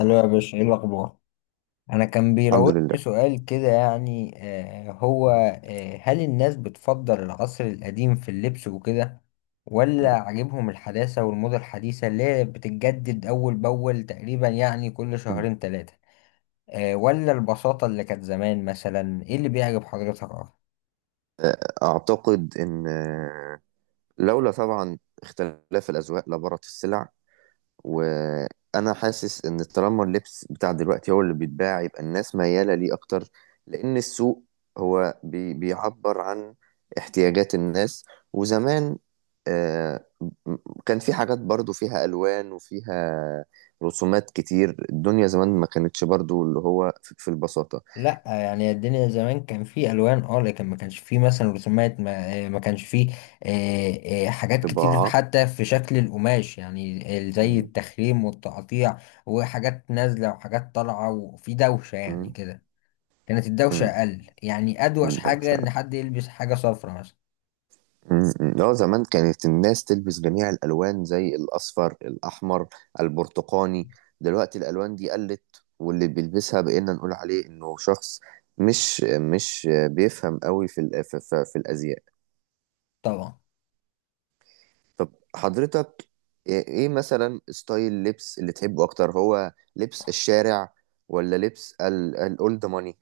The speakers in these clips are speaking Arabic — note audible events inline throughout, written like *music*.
الو يا باشا، ايه الاخبار؟ انا كان الحمد بيراودني لله. سؤال كده، يعني آه هو آه هل الناس بتفضل العصر القديم في اللبس وكده، ولا عاجبهم الحداثة والموضة الحديثة اللي هي بتتجدد اول باول؟ تقريبا يعني كل مم. شهرين ثلاثة. ولا البساطة اللي كانت زمان؟ مثلا ايه اللي بيعجب حضرتك اكتر؟ آه، أعتقد إن لولا طبعا اختلاف الأذواق لبارت السلع. وأنا حاسس إن طالما اللبس بتاع دلوقتي هو اللي بيتباع يبقى الناس ميالة ليه أكتر، لأن السوق هو بيعبر عن احتياجات الناس. وزمان آه، م- كان في حاجات برضو فيها ألوان وفيها رسومات كتير، الدنيا زمان ما كانتش برضو اللي هو في البساطة. لا، يعني الدنيا زمان كان في الوان لكن ما كانش في مثلا رسومات. ما كانش في حاجات كتير، طباعة. حتى في شكل القماش، يعني زي التخريم والتقطيع وحاجات نازله وحاجات طالعه، وفي دوشه يعني مم. كده. كانت الدوشه مم. اقل، يعني ادوش ده حاجه ان بصراحة. حد يلبس حاجه صفرا مثلا. مم. اه، زمان كانت الناس تلبس جميع الألوان زي الأصفر، الأحمر، البرتقاني. دلوقتي الألوان دي قلت، واللي بيلبسها بقينا نقول عليه إنه شخص مش بيفهم قوي في في الأزياء. طبعا. طب حضرتك إيه مثلا ستايل لبس اللي تحبه أكتر، هو لبس الشارع ولا لبس الأولد ماني؟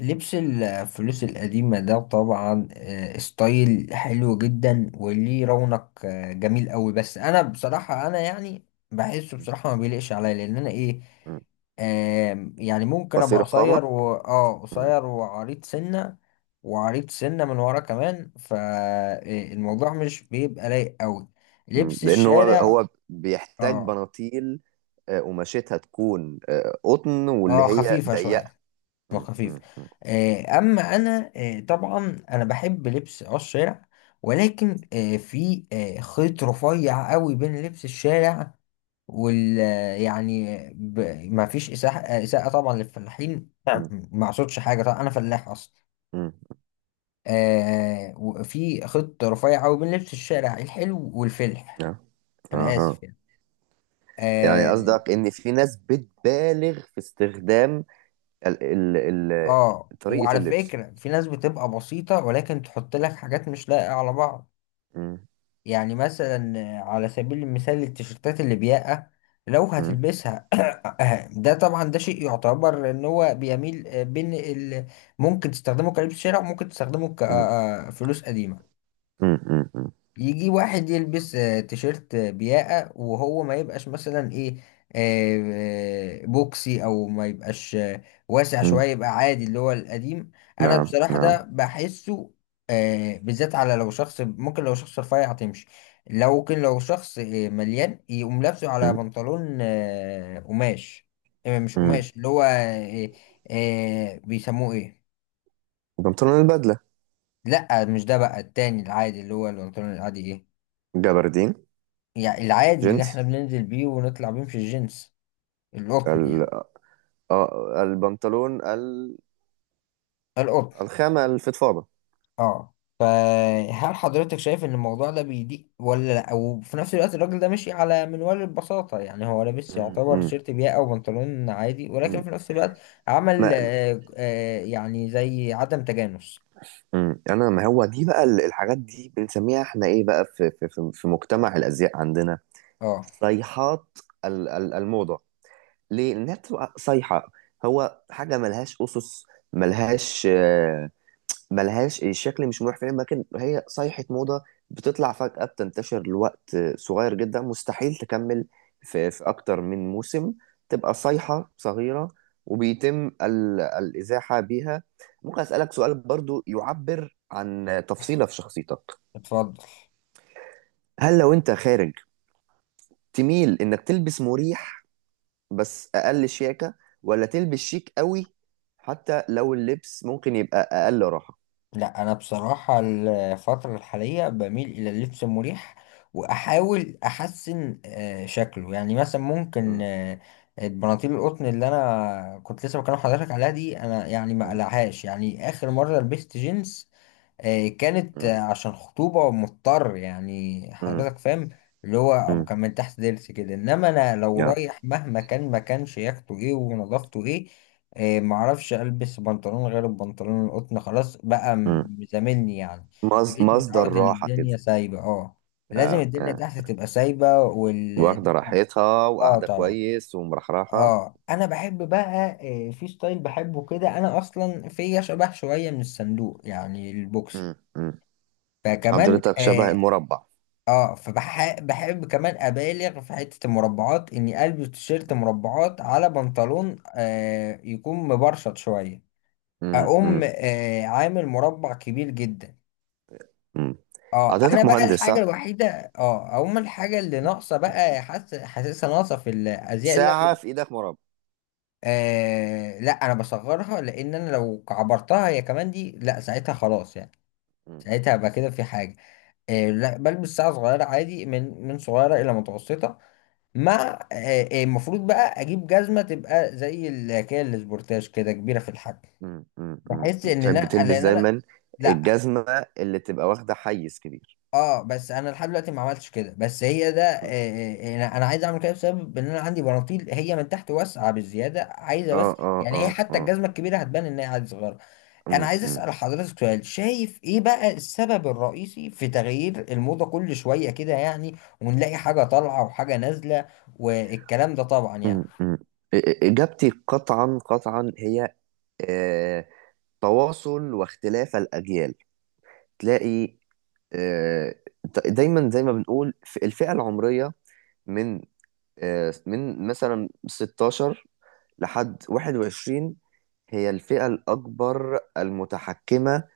لبس الفلوس القديمة ده طبعا ستايل حلو جدا وليه رونق جميل قوي، بس انا بصراحة انا يعني بحسه بصراحة ما بيليقش عليا، لان انا ايه آم، يعني ممكن ابقى قصير القامة. قصير و مم. قصير وعريض سنة، وعريض سنة من ورا كمان، فالموضوع مش بيبقى لايق قوي. لبس لأن هو الشارع، هو بيحتاج اه، بناطيل قماشتها تكون قطن واللي اه، هي خفيفة ضيقة. شوية م- وخفيف. م- م- اما انا طبعا انا بحب لبس الشارع، ولكن في خيط رفيع قوي بين لبس الشارع وال آه، يعني ما فيش اساءه، إساءة طبعا للفلاحين، نعم. م- ما اقصدش حاجه، طبعا انا فلاح اصلا. م. وفي خيط رفيع قوي بين لبس الشارع الحلو والفلح، آه، انا اها، اسف يعني. يعني اه. قصدك ان في ناس بتبالغ في استخدام ال ال ال طريقة وعلى اللبس. فكره في ناس بتبقى بسيطه ولكن تحط لك حاجات مش لايقه على بعض، م- يعني مثلا على سبيل المثال التيشيرتات البياقة لو م- هتلبسها *coughs* ده طبعا، ده شيء يعتبر ان هو بيميل بين ممكن تستخدمه كلبس شارع وممكن تستخدمه م- كفلوس قديمة. م- م- م- يجي واحد يلبس تيشيرت بياقة وهو ما يبقاش مثلا ايه آه، آه، بوكسي، او ما يبقاش واسع م. شوية، يبقى عادي اللي هو القديم. انا نعم، بصراحة ده نعم. بحسه بالذات على لو شخص، ممكن لو شخص رفيع تمشي، لو ممكن لو شخص مليان يقوم لابسه على م- بنطلون قماش، مش م. قماش اللي هو بيسموه ايه؟ البنطلون البدلة. لا، مش ده، بقى التاني العادي اللي هو البنطلون العادي ايه، جبردين. يعني العادي اللي جينز. احنا بننزل بيه ونطلع بيه، مش الجنس، ال القطن يعني، آه، البنطلون القطن. الخامة الفضفاضة. اه. فهل حضرتك شايف ان الموضوع ده بيضيق ولا لا، وفي نفس الوقت الراجل ده ماشي على منوال البساطة، يعني هو لابس م- يعتبر م- تيشيرت بياقة او بنطلون عادي، ولكن م. في نفس الوقت عمل ما يعني زي عدم تجانس؟ امم، انا ما هو دي بقى الحاجات دي بنسميها احنا ايه بقى في في مجتمع الازياء عندنا، اه، صيحات الموضه. ليه؟ لانها بتبقى صيحه، هو حاجه ملهاش اسس، ملهاش ملهاش. الشكل مش مريح فعلا، لكن هي صيحة موضة بتطلع فجأة، بتنتشر لوقت صغير جدا، مستحيل تكمل في أكتر من موسم، تبقى صيحة صغيرة وبيتم الإزاحة بيها. ممكن أسألك سؤال برضو يعبر عن تفصيلة في شخصيتك؟ اتفضل. هل لو أنت خارج تميل إنك تلبس مريح بس أقل شياكة، ولا تلبس شيك قوي حتى لو اللبس ممكن يبقى أقل راحة؟ لا، انا بصراحه الفتره الحاليه بميل الى اللبس المريح، واحاول احسن شكله، يعني مثلا ممكن م- البناطيل القطن اللي انا كنت لسه بكلم حضرتك عليها دي، انا يعني ما م- قلعهاش. يعني اخر مره لبست جينز كانت م- عشان خطوبة، مضطر يعني حضرتك فاهم، اللي هو أبو م- كان من تحت ضرس كده. إنما أنا لو م. رايح مهما كان ما كانش ياخده، إيه ونظافته إيه. معرفش ألبس بنطلون غير البنطلون القطن، خلاص بقى، مم. زاملني يعني. بقيت مصدر متعود إن راحة كده. الدنيا سايبة. أه، لازم اه، الدنيا اه، تحت تبقى سايبة واخدة والدنيا. راحتها أه وقاعدة طبعا. كويس ومرحرحة. أه، أنا بحب بقى في ستايل بحبه كده، أنا أصلا فيا شبه شوية من الصندوق، يعني البوكس، مم. مم. فكمان حضرتك شبه المربع. فبحب كمان ابالغ في حتة المربعات، اني البس تيشيرت مربعات على بنطلون يكون مبرشط شوية، مم. اقوم مم. عامل مربع كبير جدا. مم. اه، انا حضرتك بقى مهندس الحاجة صح؟ الوحيدة. اه، اقوم الحاجة اللي ناقصة بقى، حاسسها ناقصة في الازياء اللي أنا ساعة بجيبها. في ايدك مربع. لا، انا بصغرها، لان انا لو كعبرتها هي كمان دي لا ساعتها خلاص يعني، مم. ساعتها هبقى كده في حاجة. لا، بلبس ساعة صغيرة عادي، من صغيرة إلى متوسطة، مع المفروض بقى أجيب جزمة تبقى زي الحكاية السبورتاج كده، كبيرة في الحجم. مم. مم. مم. بحس إن تحب أنا، تلبس لأن أنا. دايما لا. الجزمة اللي تبقى واخدة حيز كبير. اه، بس انا لحد دلوقتي ما عملتش كده، بس هي ده مم. انا عايز اعمل كده بسبب ان انا عندي بناطيل هي من تحت واسعه بالزياده عايزه، اه بس اه يعني هي اه حتى اه الجزمه الكبيره هتبان ان هي عادي صغيره. انا مم. عايز مم. اسال حضرتك سؤال: شايف ايه بقى السبب الرئيسي في تغيير الموضه كل شويه كده يعني، ونلاقي حاجه طالعه وحاجه نازله والكلام ده طبعا يعني؟ مم. مم. إ- إ- إجابتي قطعا قطعا هي آه تواصل واختلاف الأجيال. تلاقي آه، دايما زي ما بنقول في الفئة العمرية من من مثلا 16 لحد 21 هي الفئة الأكبر المتحكمة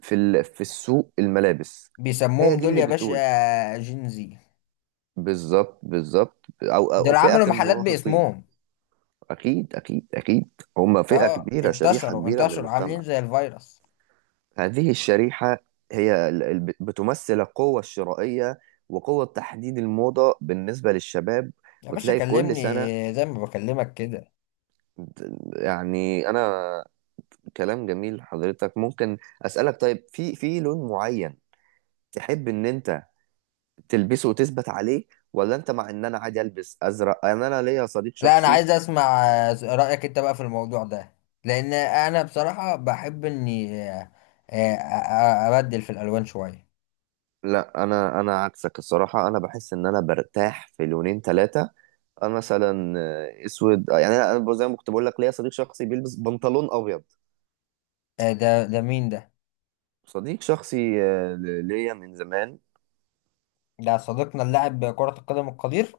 في في السوق الملابس. بيسموهم هي دي دول اللي يا بتقول. باشا جينزي. بالظبط بالظبط، أو دول فئة عملوا محلات المراهقين. باسمهم. أكيد أكيد أكيد. هم فئة اه، كبيرة، شريحة انتشروا كبيرة من انتشروا المجتمع. عاملين زي الفيروس. هذه الشريحة هي بتمثل القوة الشرائية وقوة تحديد الموضة بالنسبة للشباب. يا باشا وتلاقي كل كلمني سنة، زي ما بكلمك كده. يعني أنا كلام جميل. حضرتك ممكن أسألك، طيب في لون معين تحب إن أنت تلبسه وتثبت عليه، ولا أنت مع إن أنا عادي ألبس أزرق؟ أنا ليا صديق لا، انا شخصي. عايز اسمع رايك انت بقى في الموضوع ده، لان انا بصراحه بحب اني ابدل في الالوان شويه. لا، أنا عكسك الصراحة. أنا بحس إن أنا برتاح في لونين ثلاثة. انا مثلا اسود يعني انا زي ما كنت بقول لك ليا صديق شخصي بيلبس بنطلون ابيض. ده مين ده؟ صديق شخصي ليا من زمان. ده صديقنا اللاعب كرة القدم القدير؟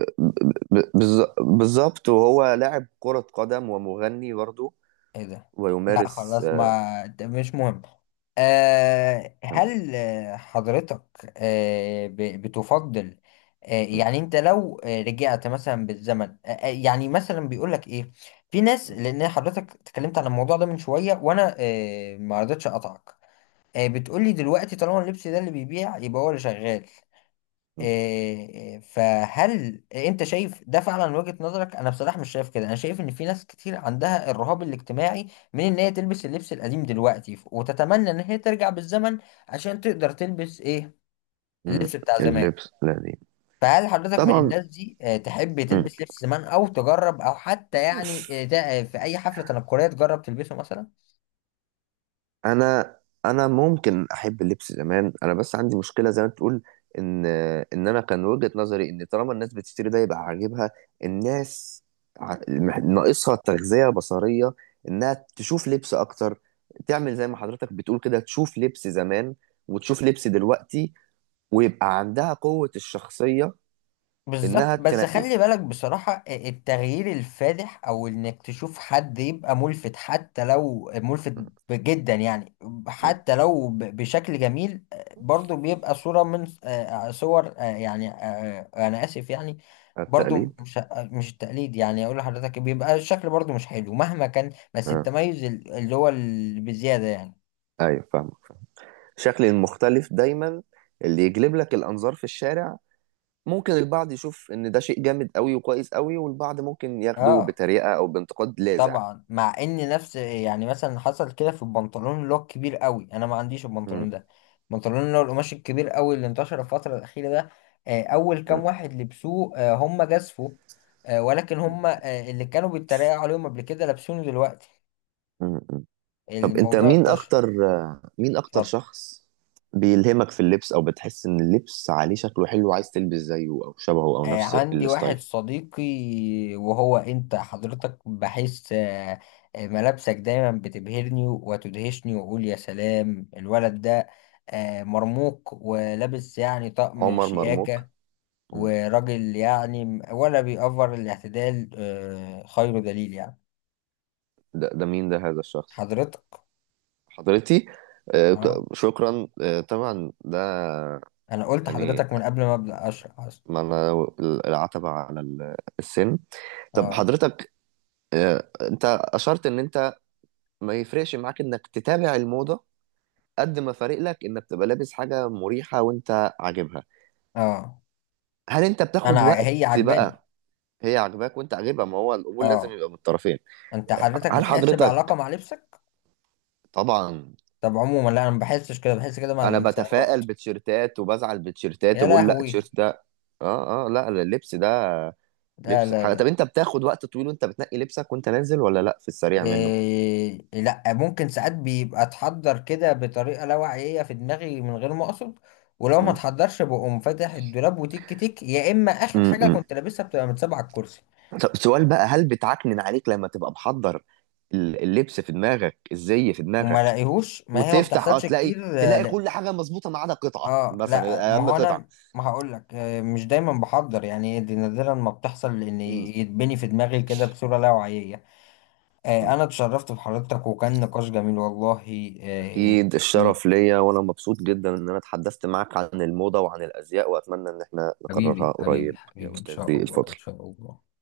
بالظبط. وهو لاعب كرة قدم ومغني برضه، ايه ده؟ لا ويمارس خلاص، ما ده مش مهم. آه تمام. هل آه، حضرتك آه ب- بتفضل. م- يعني انت لو رجعت مثلا بالزمن، يعني مثلا بيقول لك ايه في ناس، لان حضرتك اتكلمت عن الموضوع ده من شوية وانا ما رضيتش اقطعك. بتقول لي دلوقتي طالما اللبس ده اللي بيبيع يبقى هو اللي شغال. م- فهل انت شايف ده فعلا من وجهة نظرك؟ انا بصراحة مش شايف كده. انا شايف ان في ناس كتير عندها الرهاب الاجتماعي من ان هي تلبس اللبس القديم دلوقتي، وتتمنى ان هي ترجع بالزمن عشان تقدر تلبس ايه م. اللبس بتاع زمان. اللبس الذي فهل حضرتك من طبعا. الناس دي تحب م. تلبس لبس زمان او تجرب، او حتى يعني في اي حفلة تنكرية تجرب تلبسه مثلا؟ انا، ممكن احب اللبس زمان، انا بس عندي مشكله زي ما تقول ان انا كان وجهه نظري ان طالما الناس بتشتري ده يبقى عاجبها. الناس ناقصها تغذيه بصريه، انها تشوف لبس اكتر، تعمل زي ما حضرتك بتقول كده، تشوف لبس زمان وتشوف لبس دلوقتي، ويبقى عندها قوه الشخصيه بالظبط، انها بس تنقي. خلي بالك بصراحة التغيير الفادح، او انك تشوف حد يبقى ملفت حتى لو ملفت جدا يعني، م. حتى لو بشكل جميل، برضو بيبقى صورة من صور يعني، انا اسف يعني. برضو التقليد. مش التقليد يعني، اقول لحضرتك بيبقى الشكل برضو مش حلو مهما كان، بس اه، التميز اللي هو اللي بزيادة يعني. ايوه فاهم، شكل المختلف دايما اللي يجلب لك الانظار في الشارع. ممكن البعض يشوف ان ده شيء جامد قوي وكويس قوي، والبعض ممكن ياخده اه بطريقه او بانتقاد لاذع. طبعا. مع ان نفس يعني، مثلا حصل كده في البنطلون اللي هو الكبير قوي، انا ما عنديش مم. البنطلون ده، البنطلون اللي هو القماش الكبير قوي اللي انتشر الفتره الاخيره ده. اول كام مم. واحد لبسوه هم جازفوا، ولكن هم، اللي كانوا بيتريقوا عليهم قبل كده لابسينه دلوقتي، مم. مم. طب انت الموضوع مين انتشر. اكتر، مين اكتر اتفضل. شخص بيلهمك في اللبس، او بتحس ان اللبس عليه شكله حلو وعايز تلبس زيه او شبهه او نفس عندي واحد الستايل؟ صديقي، وهو انت حضرتك، بحس ملابسك دايما بتبهرني وتدهشني، واقول يا سلام الولد ده مرموق ولابس يعني طقم عمر مرموك. شياكة، مم. وراجل يعني، ولا بيأفر الاعتدال خير دليل يعني. ده مين ده، هذا الشخص؟ حضرتك. حضرتي؟ اه، شكرا. طبعا ده انا قلت يعني، حضرتك من قبل ما ابدأ اشرح اصلا. ما انا العتبة على السن. طب اه، حضرتك انت اشرت ان انت ما يفرقش معاك انك تتابع الموضة قد ما فارق لك انك تبقى لابس حاجة مريحة وانت عاجبها. اه، هل انت انا بتاخد وقت هي عجباني. بقى؟ هي عاجباك وانت عاجبها، ما هو القبول لازم اه. يبقى من الطرفين. انت حضرتك هل بتحس بعلاقة حضرتك مع لبسك؟ طبعا طب عموما لا، انا ما بحسش كده، بحس كده مع انا السيارات. بتفائل بتيشيرتات وبزعل بتيشيرتات يا وبقول لا لهوي. التيشيرت ده، اه اه لا اللبس ده لا لبس لا حاجة. طب لا. انت بتاخد وقت طويل وانت بتنقي لبسك وانت نازل، ولا لا، في السريع منه؟ إيه، لا، ممكن ساعات بيبقى اتحضر كده بطريقه لا واعيه في دماغي من غير ما اقصد. ولو ما مم. اتحضرش بقوم فاتح الدولاب وتيك تيك، يا اما اخر مم. حاجه مم. كنت لابسها بتبقى متسابه على الكرسي طب سؤال بقى، هل بتعكنن عليك لما تبقى محضر اللبس في دماغك، الزي في وما دماغك، لاقيهوش، ما هي ما وتفتح اه بتحصلش تلاقي كتير. لا. كل حاجه مظبوطه ما عدا قطعه، اه، لا، مثلا ما اهم هو قطعه؟ انا ما هقول لك مش دايما بحضر يعني، دي نادرا ما بتحصل لان مم. يتبني في دماغي كده بصوره لا واعيه. مم. أنا اتشرفت بحضرتك وكان نقاش جميل والله. آه، أكيد يعني الشرف ليا، وأنا مبسوط جدا إن أنا اتحدثت معك عن الموضة وعن الأزياء، وأتمنى إن احنا نكررها حبيبي حبيبي قريب يا حبيبي، إن شاء أستاذي الله الفاضل. إن شاء الله.